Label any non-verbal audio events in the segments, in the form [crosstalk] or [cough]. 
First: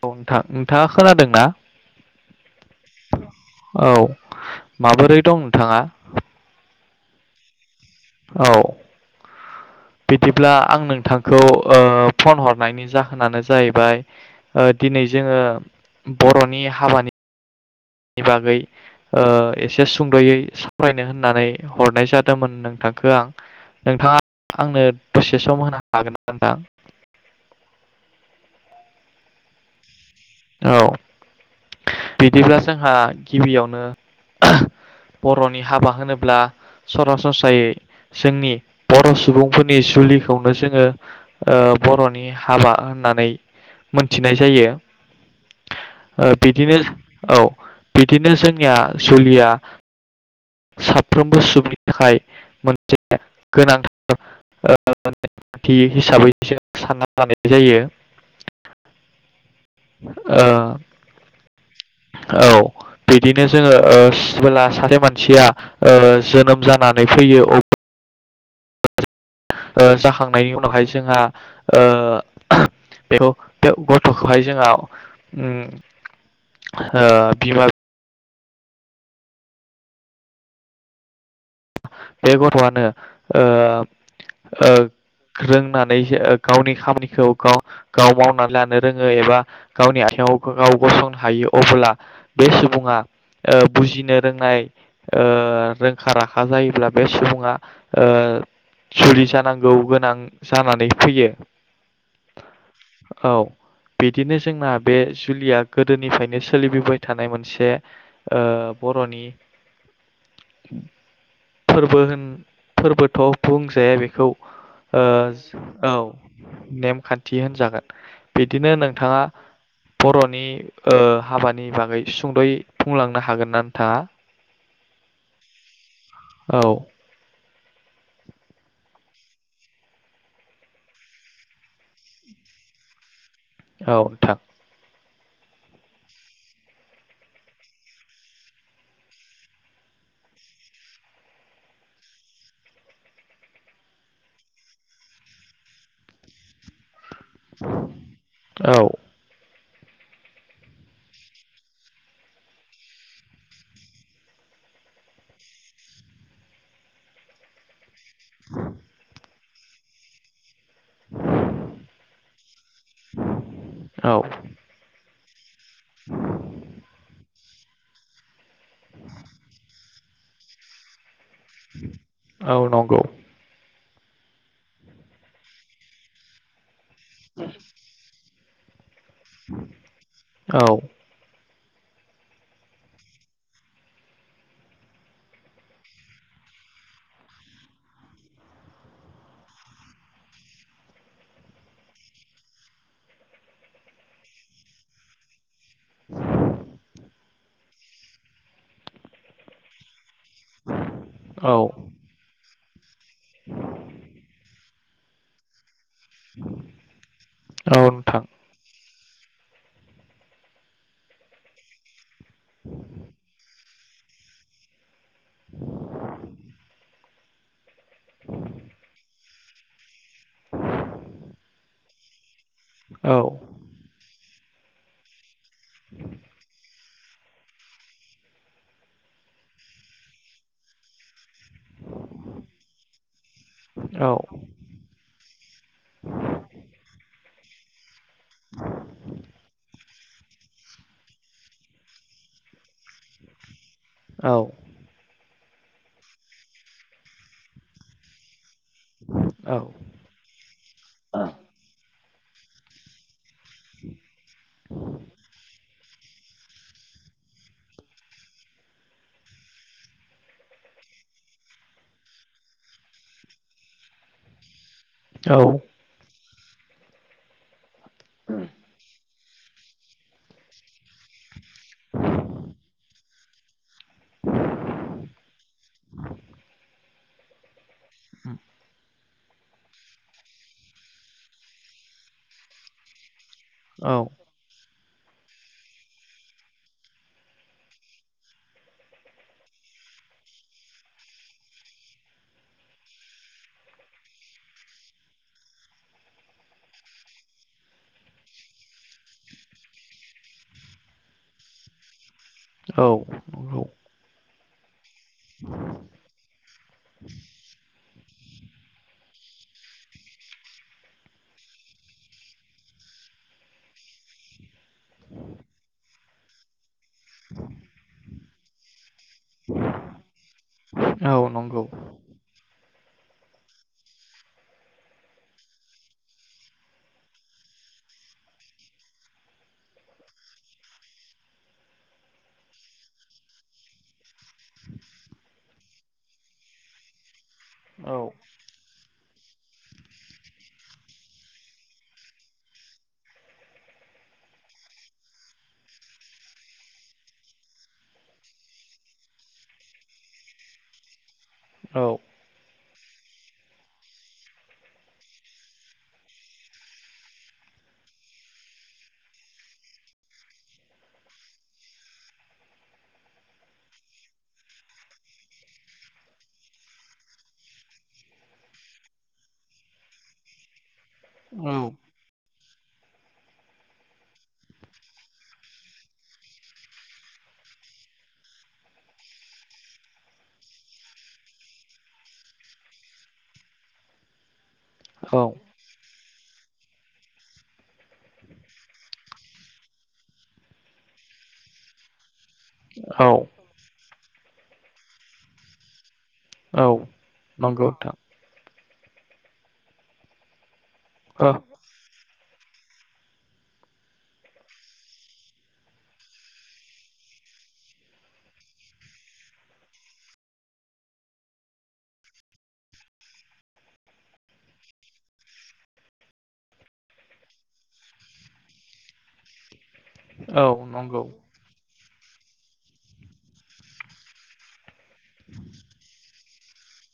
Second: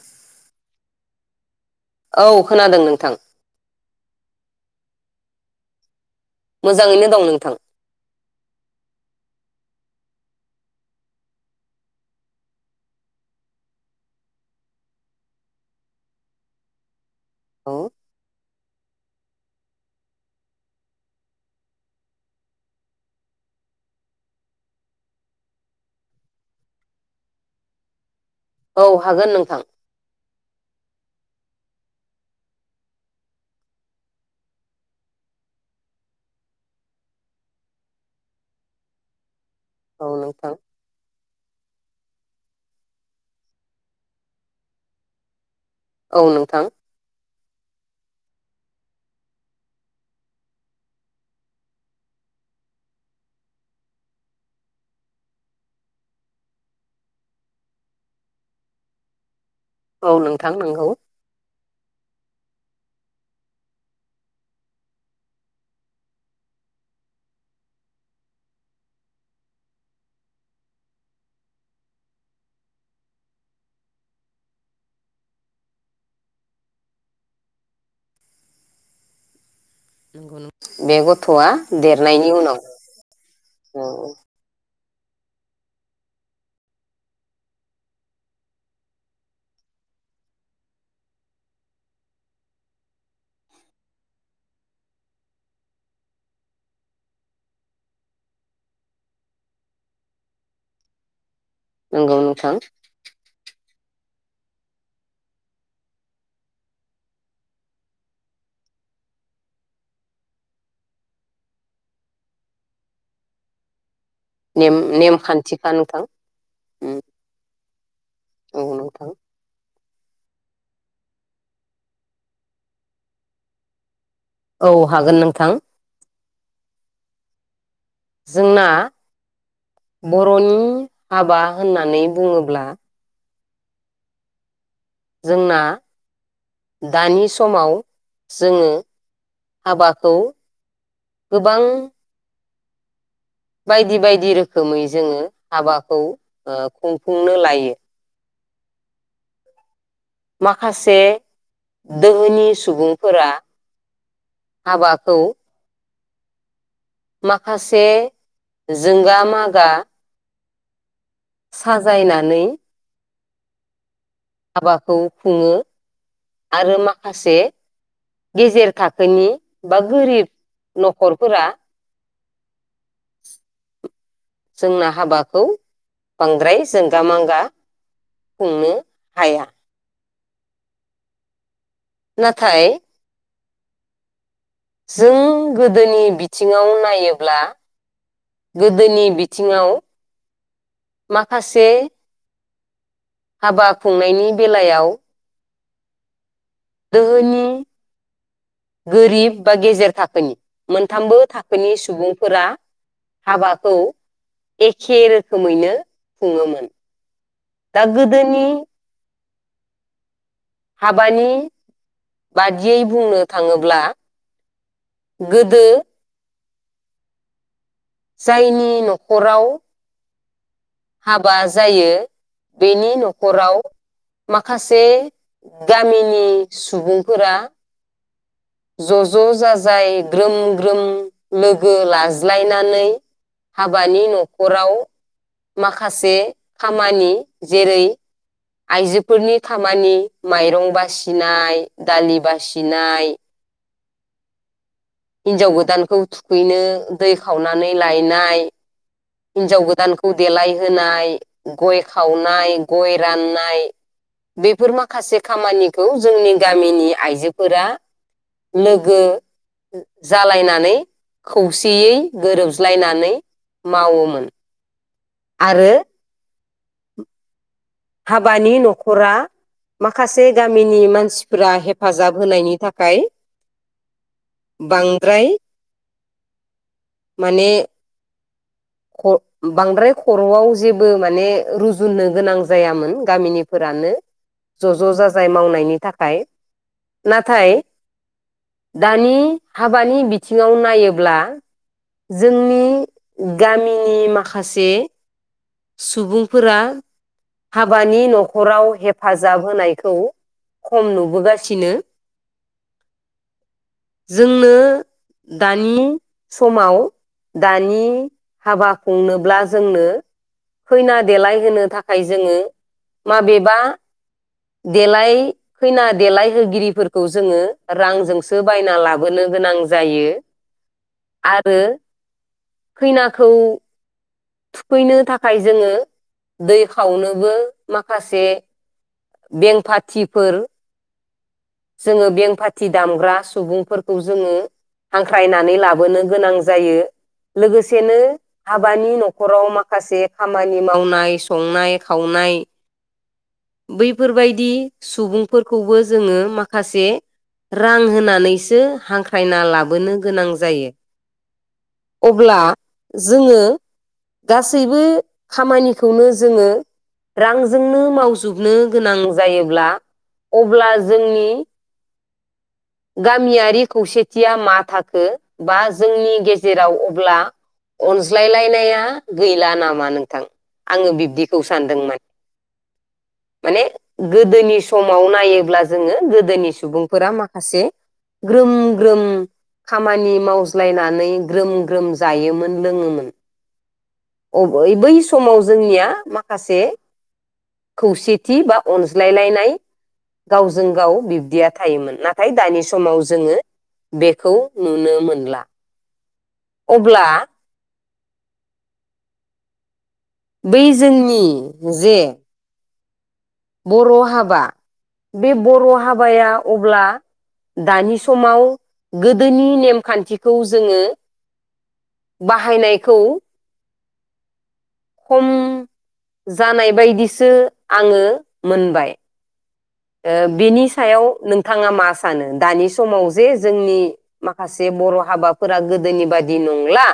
औ नोंथां नोंथाङा खोनादों ना? औ खोनादों नोंथां औ माबोरै दं नोंथाङा? मोजाङैनो दं नोंथां। औ बिदिब्ला आं नोंथांखौ फन हरनायनि जाहोनानो जाहैबाय दिनै जोङो बर'नि हाबानि औ आनि बागै ओ एसे सुंद'यै सावरायनो होननानै हरनाय जादोंमोन नोंथांखौ आं नोंथाङा आंनो दसे सम होनो हागोन ना नोंथां? औ हागोन नोंथां। औ बिदिब्ला जोंहा गिबियावनो बर'नि हाबा होनोब्ला सरासनस्रायै जोंनि बर' सुबुंफोर नि औ नोंथां जुलिखौनो जोङो ओ बर'नि हाबा होननानै मोनथिनाय जायो। औ ओ नोंथां बिदिनो औ बिदिनो जोंनिया जुलिया साफ्रोमबो सुबुंनि थाखाय मोनसे गोनांथार ओ नेमखान्थि हिसाबै जों सानना लानाय जायो। औ ओ नोंथां नंगौ। औ बिदिनो जोङो ओ सिला सासे मानसिया जोनोम जानानै फैयो। अब्ला ओ जाखांनायनि उनावहाय जोंहा ओ बेखौ गथ'खौहाय जोंहा उम ओ बिमा नंगौ बे गथ'आ देरनायनि बे उनाव गथ'आनो ओ औ ओ रोंनानै गावनि खामानिखौ गाव गाव मावनानै लानो रोङो एबा गावनि आथिङाव गाव गसंनो हायो। अबोला बे सुबुङा बुजिनो रोंनाय एबा रोंखा राखा जायोब्ला। बे सुबुङा ओ जुलि जानांगौ गोनां जानानै फैयो नंगौ नोंथां। औ बिदिनो जोंना बे जुलिया गोदोनिफ्रायनो सोलिबोबाय थानाय मोनसे ओ बर'नि फोरबो होन फोरबोथ' बुंजाया बे खौ नेम नेमखान्थिखा औ नोंथां उम नेमखान्थि होनजागोन औ बिदिनो नोंथां नोंथाङा बर'नि ओ हाबानि बागै सुंद'यै बुंलांनो हागोन ना नोंथाङा? औ हागोन नोंथां। [inaudible] औ। जोंना बर'नि हाबा होनना बुङोब्ला औ नोंथां जोंना दानि समाव जोङो हाबाखौ गोबां बायदि बायदि रोखोमै जोङो हाबाखौ ओ खुं खुंनो लायो औ। माखासे दोहोनि सुबुंफोरा हाबाखौ माखासे जोंगा मागा गा साजायनानै [inaudible] हाबाखौ खुङो आरो माखासे गेजेर थाखोनि बा गोरिब न'खरफोरा औ नंगौ। जोंना हाबाखौ बांद्राय जोंगा मांगा खुंनो हाया औ नाथाय जों गोदोनि बिथिङाव नायोब्ला गोदोनि बिथिङाव माखासे हाबा खुंनायनि बेलायाव धोहोनि गोरिब बा गेजेर थाखोनि मोनथामबो औ थाखोनि सुबुंफोरा हाबाखौ एखे रोखोमैनो खुङोमोन औ दा नोंथां गोदोनि हाबानि बादियै बुंनो थाङोब्ला गोदो जायनि न'खराव [inaudible] हाबा जायो। बेनि औ न'खराव माखासे गामिनि सुबुं फोरा ज' ज' जाजाय ग्रोम ग्रोम लोगो लाज्लायनानै हाबानि औ न'खराव माखासे खामानि जेरै आइजोफोरनि खामानि माइरं बासिनाय दालि बासिनाय औ हिन्जाव गोदानखौ थुखैनो दै खावनानै लायनाय हिनजाव औ गोदानखौ देलायहोनाय गय खावनाय गय राननाय नाय बेफोर माखासे खामानि खौ जोंनि गामिनि आइजोफोरा लोगो जालायनानै खौसेयै गोरोबज्लायनानै मावोमोन औ आरो [inaudible] हाबानि न'खरा माखासे गामिनि मानसि फोरा हेफाजाब होनायनि थाखाय। बांद्राय माने उम ख' बांद्राय खर'आव जेबो माने रुजुननो गोनां जायामोन गामिनि फोरानो औ औ ज' ज' जाजाय मावनायनि थाखाय नाथाय दानि हाबानि बिथिङाव नायोब्ला जोंनि गामिनि माखासे सुबुंफोरा हाबानि न'खराव हेफाजाब होनायखौ खम नुबोगासिनो। औ नंगौ। जोंनो दानि समाव दानि हाबा खुंनोब्ला जोंनो खैना देलाय होनो थाखाय जोङो माबेबा देलाय खैना देलायहोगिरिफोरखौ जोङो रांजोंसो बायना ला बोनो गोनां जायो औ आरो नंगौ खैना खौ थुखैनो थाखाय जोङो दै खावनोबो माखासे बेंफाथिफोर जोङो बेंफाथि दामग्रा सुबुंफोरखौ जोङो हांख्रायनानै लाबोनो गोनां जायो औ लोगोसेनो हाबानि न' खराव माखासे खामानि मावनाय संनाय खावनाय बैफोरबायदि सुबुंफोरखौबो जोङो माखासे रां होनानैसो हांख्रायना लाबोनो गोनां जायो औ अब्ला जोङो गासैबो खामानिखौनो जोङो रांजोंनो मावजोब नो गोनां जायोब्ला अब्ला जोंनि गामियारि खौसेथिया मा थाखो बा जोंनि गेजेराव अब्ला अनज्लाय लायनाया गैला नामा नोंथां आङो बिब्दिखौ औ सानदों मा माने गोदोनि समाव नायोब्ला जोङो गोदोनि सुबुंफोरा मा माखासे ग्रोम ग्रोम खामानि मावज्लायनानै ग्रोम ग्रोम जायोमोन लोङोमोन बय बै औ समाव जोंनिया मा माखासे खौसेथि बा अनज्लायलायनाय गावजों गाव बिब्दिया थायोमोन ना थाय दानि समाव औ जोङो बेखौ नुनो मोनला औ अब्ला नंगौ नोंथां बै जोंनि ओ जे बर' हाबा बे बर' हाबाया अब्ला दानि समाव गोदोनि नेमखान्थिखौ जोङो बाहायनायखौ खम जानाय बायदिसो आङो मोनबाय ओ औ बेनि नंगौ सायाव नोंथाङा मा सानो दानि समाव जे जोंनि माखा से बर' हाबाफोरा गोदोनि बा दि नंला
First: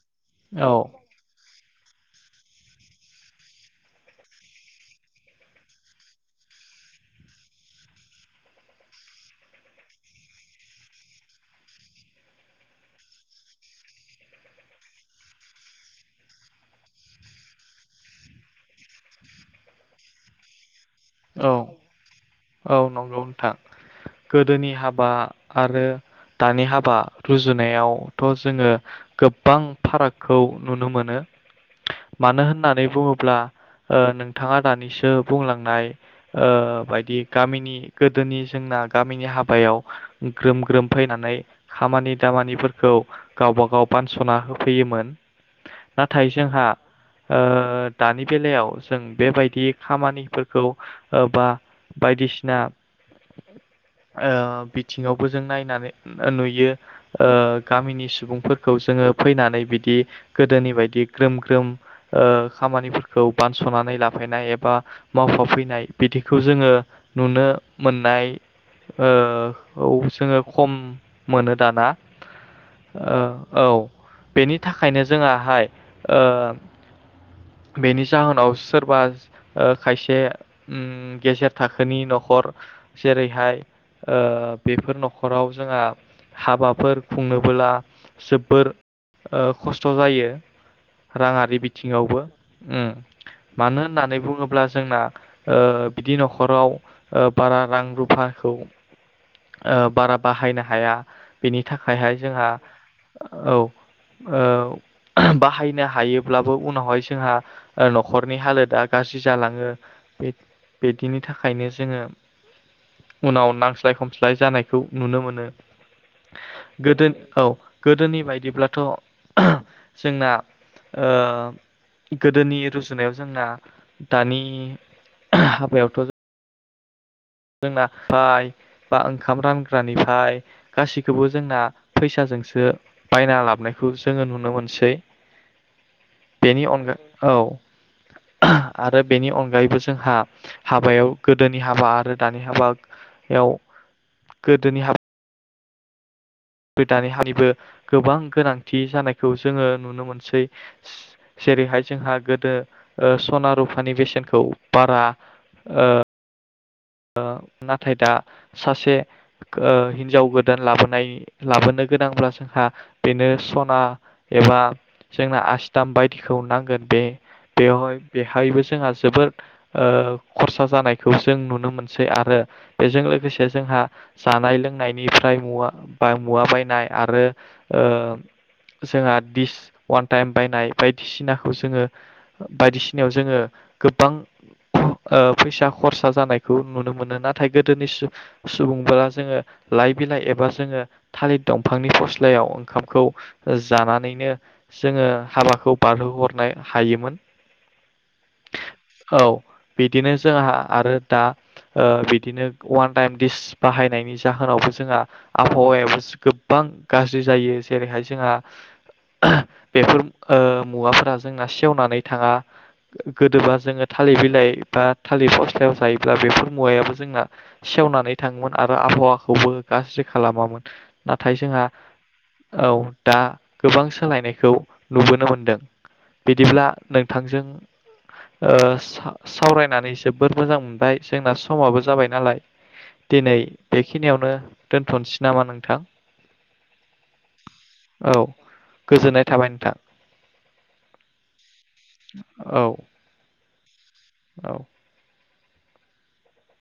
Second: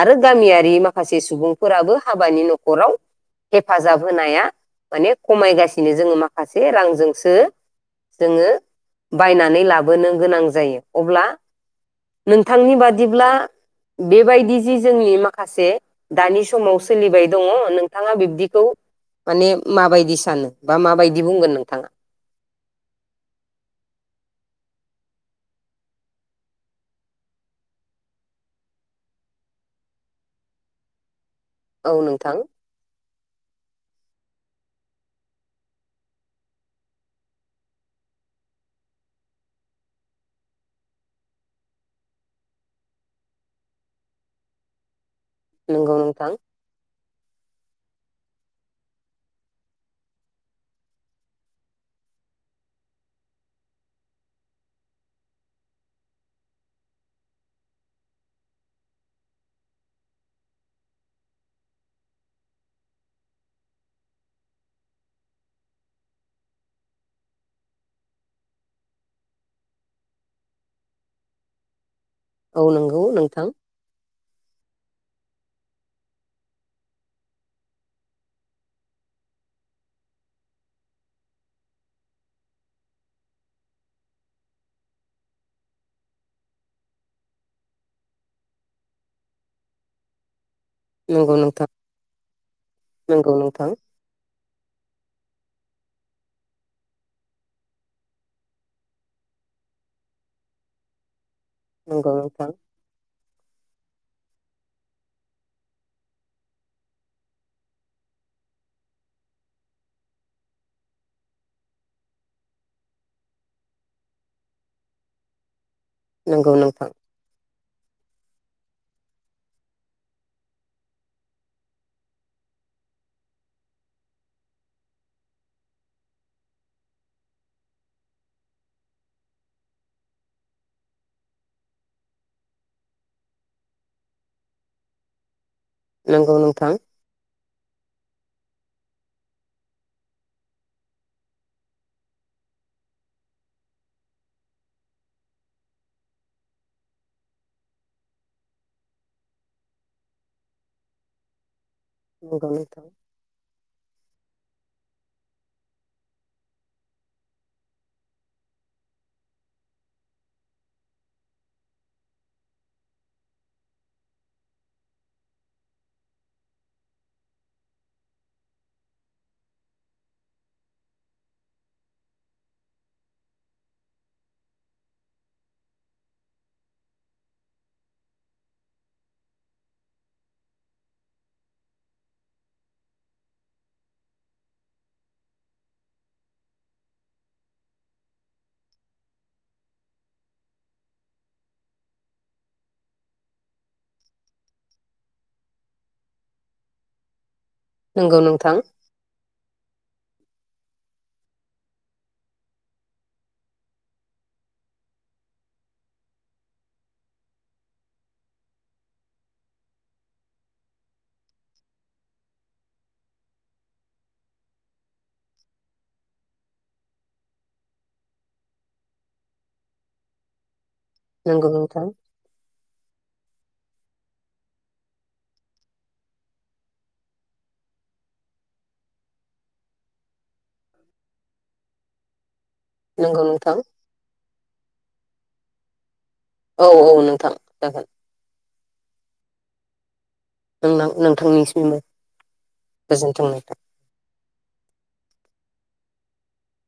आरो औ गामियारि माखासे सुबुं फोराबो हाबानि न'खराव हेफाजाब होनाया माने खमायगासिनो जोङो माखासे रांजों सो जोङो बायनानै लाबोनो गोनां जायो अब्ला नोंथांनि बादिब्ला बेबायदि जि जोंनि माखासे दानि समाव सोलिबाय दङ नोंथाङा बिब्दिखौ माने माबायदि सानो बा माबायदि औ बुंगोन नोंथाङा औ नंगौ नोंथां गोदोनि हाबा आरो दानि हाबा रुजुनायावथ' जोङो गोबां फारागखौ नुनो मोनो औ नोंथां मानो होननानै बुङोब्ला ओ नोंथाङा दानिसो बुंलांनाय ओ बायदि गामिनि गोदोनि जोंना गामिनि हाबायाव ग्रोम ग्रोम फैनानै खामानि दामानिफोरखौ गावब गाव बानस'ना होफैयोमोन नंगौ नाथाय नोंथां जोंहा ओ दानि बेलायाव जों बेबायदि खामानिफोरखौ ओ बा बायदिसिना ओ बिथिङावबो जों नायनानै नुयो ओ गामिनि सुबुंफोरखौ जोङो फैनानै बिदि गोदोनि बायदि ग्रोम ग्रोम ओ खामानिफोरखौ बानस'नानै लाफैनाय एबा मावफा फैनाय फैनाय बिदिखौ जोङो नुनो मोननाय ओ जोङो खम मोनो दाना औ नंगौ ओ नोंथां औ नि थाखायनो जोंहाय ओ बेनि जाहोनाव सोरबा ओ खायसे ओम गेजेर थाखोनि न'खर जेरैहाय बेफोर न'खराव जोंहा हाबाफोर खुंनोबोब्ला जोबोर ओ खस्थ' जायो नंगौ राङारि नोंथां बिथिङाव उम नंगौ नोंथां मानो होननानै बुङोब्ला जोंना ओ बिदि न'खराव ओ बारा रां रुफाखौ ओ बारा बाहायनो हाया बेनि थाखायहाय जोंहा नंगौ औ ओ बाहायनो हायोब्लाबो उनावहाय जोंहा न'खरनि हालोदा गाज्रि जालाङो बि बिदिनि थाखायनो जोङो उनाव नांज्लाय खमज्लाय जानायखौ नुनो मोनो नोंथां गोदोनि औ गोदोनि बायदिब्लाथ' जोंना ओ गोदोनि रुजुनायाव जोंना दानि हाबायावथ' जोंना फाय बा ओंखाम रानग्रानिफाय गासैखौबो जोंना फैसाजोंसो बायना लाबनायखौ जोङो नुनो मोनसै नंगौ बेनि नोंथां अनगा औ आरो बेनि अनगायैबो जोंहा हाबायाव गोदोनि हाबा आरो दानि हाबायाव गोदोनि हाबा बे दानिहानिबो गोबां गोनांथि जानायखौ जोङो नुनो मोनसै जे जेरैहाय जोंहा गोदो नंगौ नोंथां ओ सना रु फानि बेसेनखौ बारा ओ नाथाय दा सासे ओ हिनजाव गोदान लाबोनाय लाबोनो गोनांब्ला जोंहा बेनो सना एबा जोंना आसिथाम बायदिखौ नांगोन बे बेवहाय बेहायबो जोंहा ओ जोबोद खरसा जानायखौ जों नुनो मोनो आरो बेजों लोगोसे जोंहा जानाय लोंनायनिफ्राय मुवा बायनाय आरो ओ जोंहा दिस वान टाइम बायनाय बायदिसिनाखौ जोङो बायदिसिनायाव जोङो गोबां फैसा खरसा जानाय खौ नुनो मोनो नाथाय गोदोनि सुबुंफोरा जोङो लाइ बिलाइ एबा जोङो थालिर दंफांनि फस्लायाव ओंखामखौ जानानैनो जोङो हाबाखौ बारहोहरनो हायोमोन। नंगौ नोंथां नंगौ नोंथां औ बिदिनो जोंहा आरो दा ओ बिदिनो वान टाइम दिसि बाहायनायनि जाहोनावबो जोंहा आबहावायाबो गोबां गाज्रि जायो जेरैहाय जोंहा बेफोर मुवाफोरा जोंना सेवनानै थाङा गोदोबा जोङो थालिर बिलाइ बा थालिर फस्लायाव जायो ब्ला बेफोर मुवायाबो जोंना सेवनानै थाङोमोन आरो आबहावाखौबो गाज्रि खालामामोन। नाथाय नंगौ जोंहा नोंथां औ दा। गोबां सोलायनायखौ नुबोनो मोनदों बिदिब्ला नोंथांजों ओ सा सावरायनानै जोबोद मोजां बाय जोंना समाबो जाबाय नालाय नंगौ दिनै नोंथां बेखिनियावनो दोनथ'सै नामा नोंथां? औ औ नोंथां औ गोजोननाय थाबाय नोंथां नोंथांनि सिमबो औ गोजोनथों नोंथां औ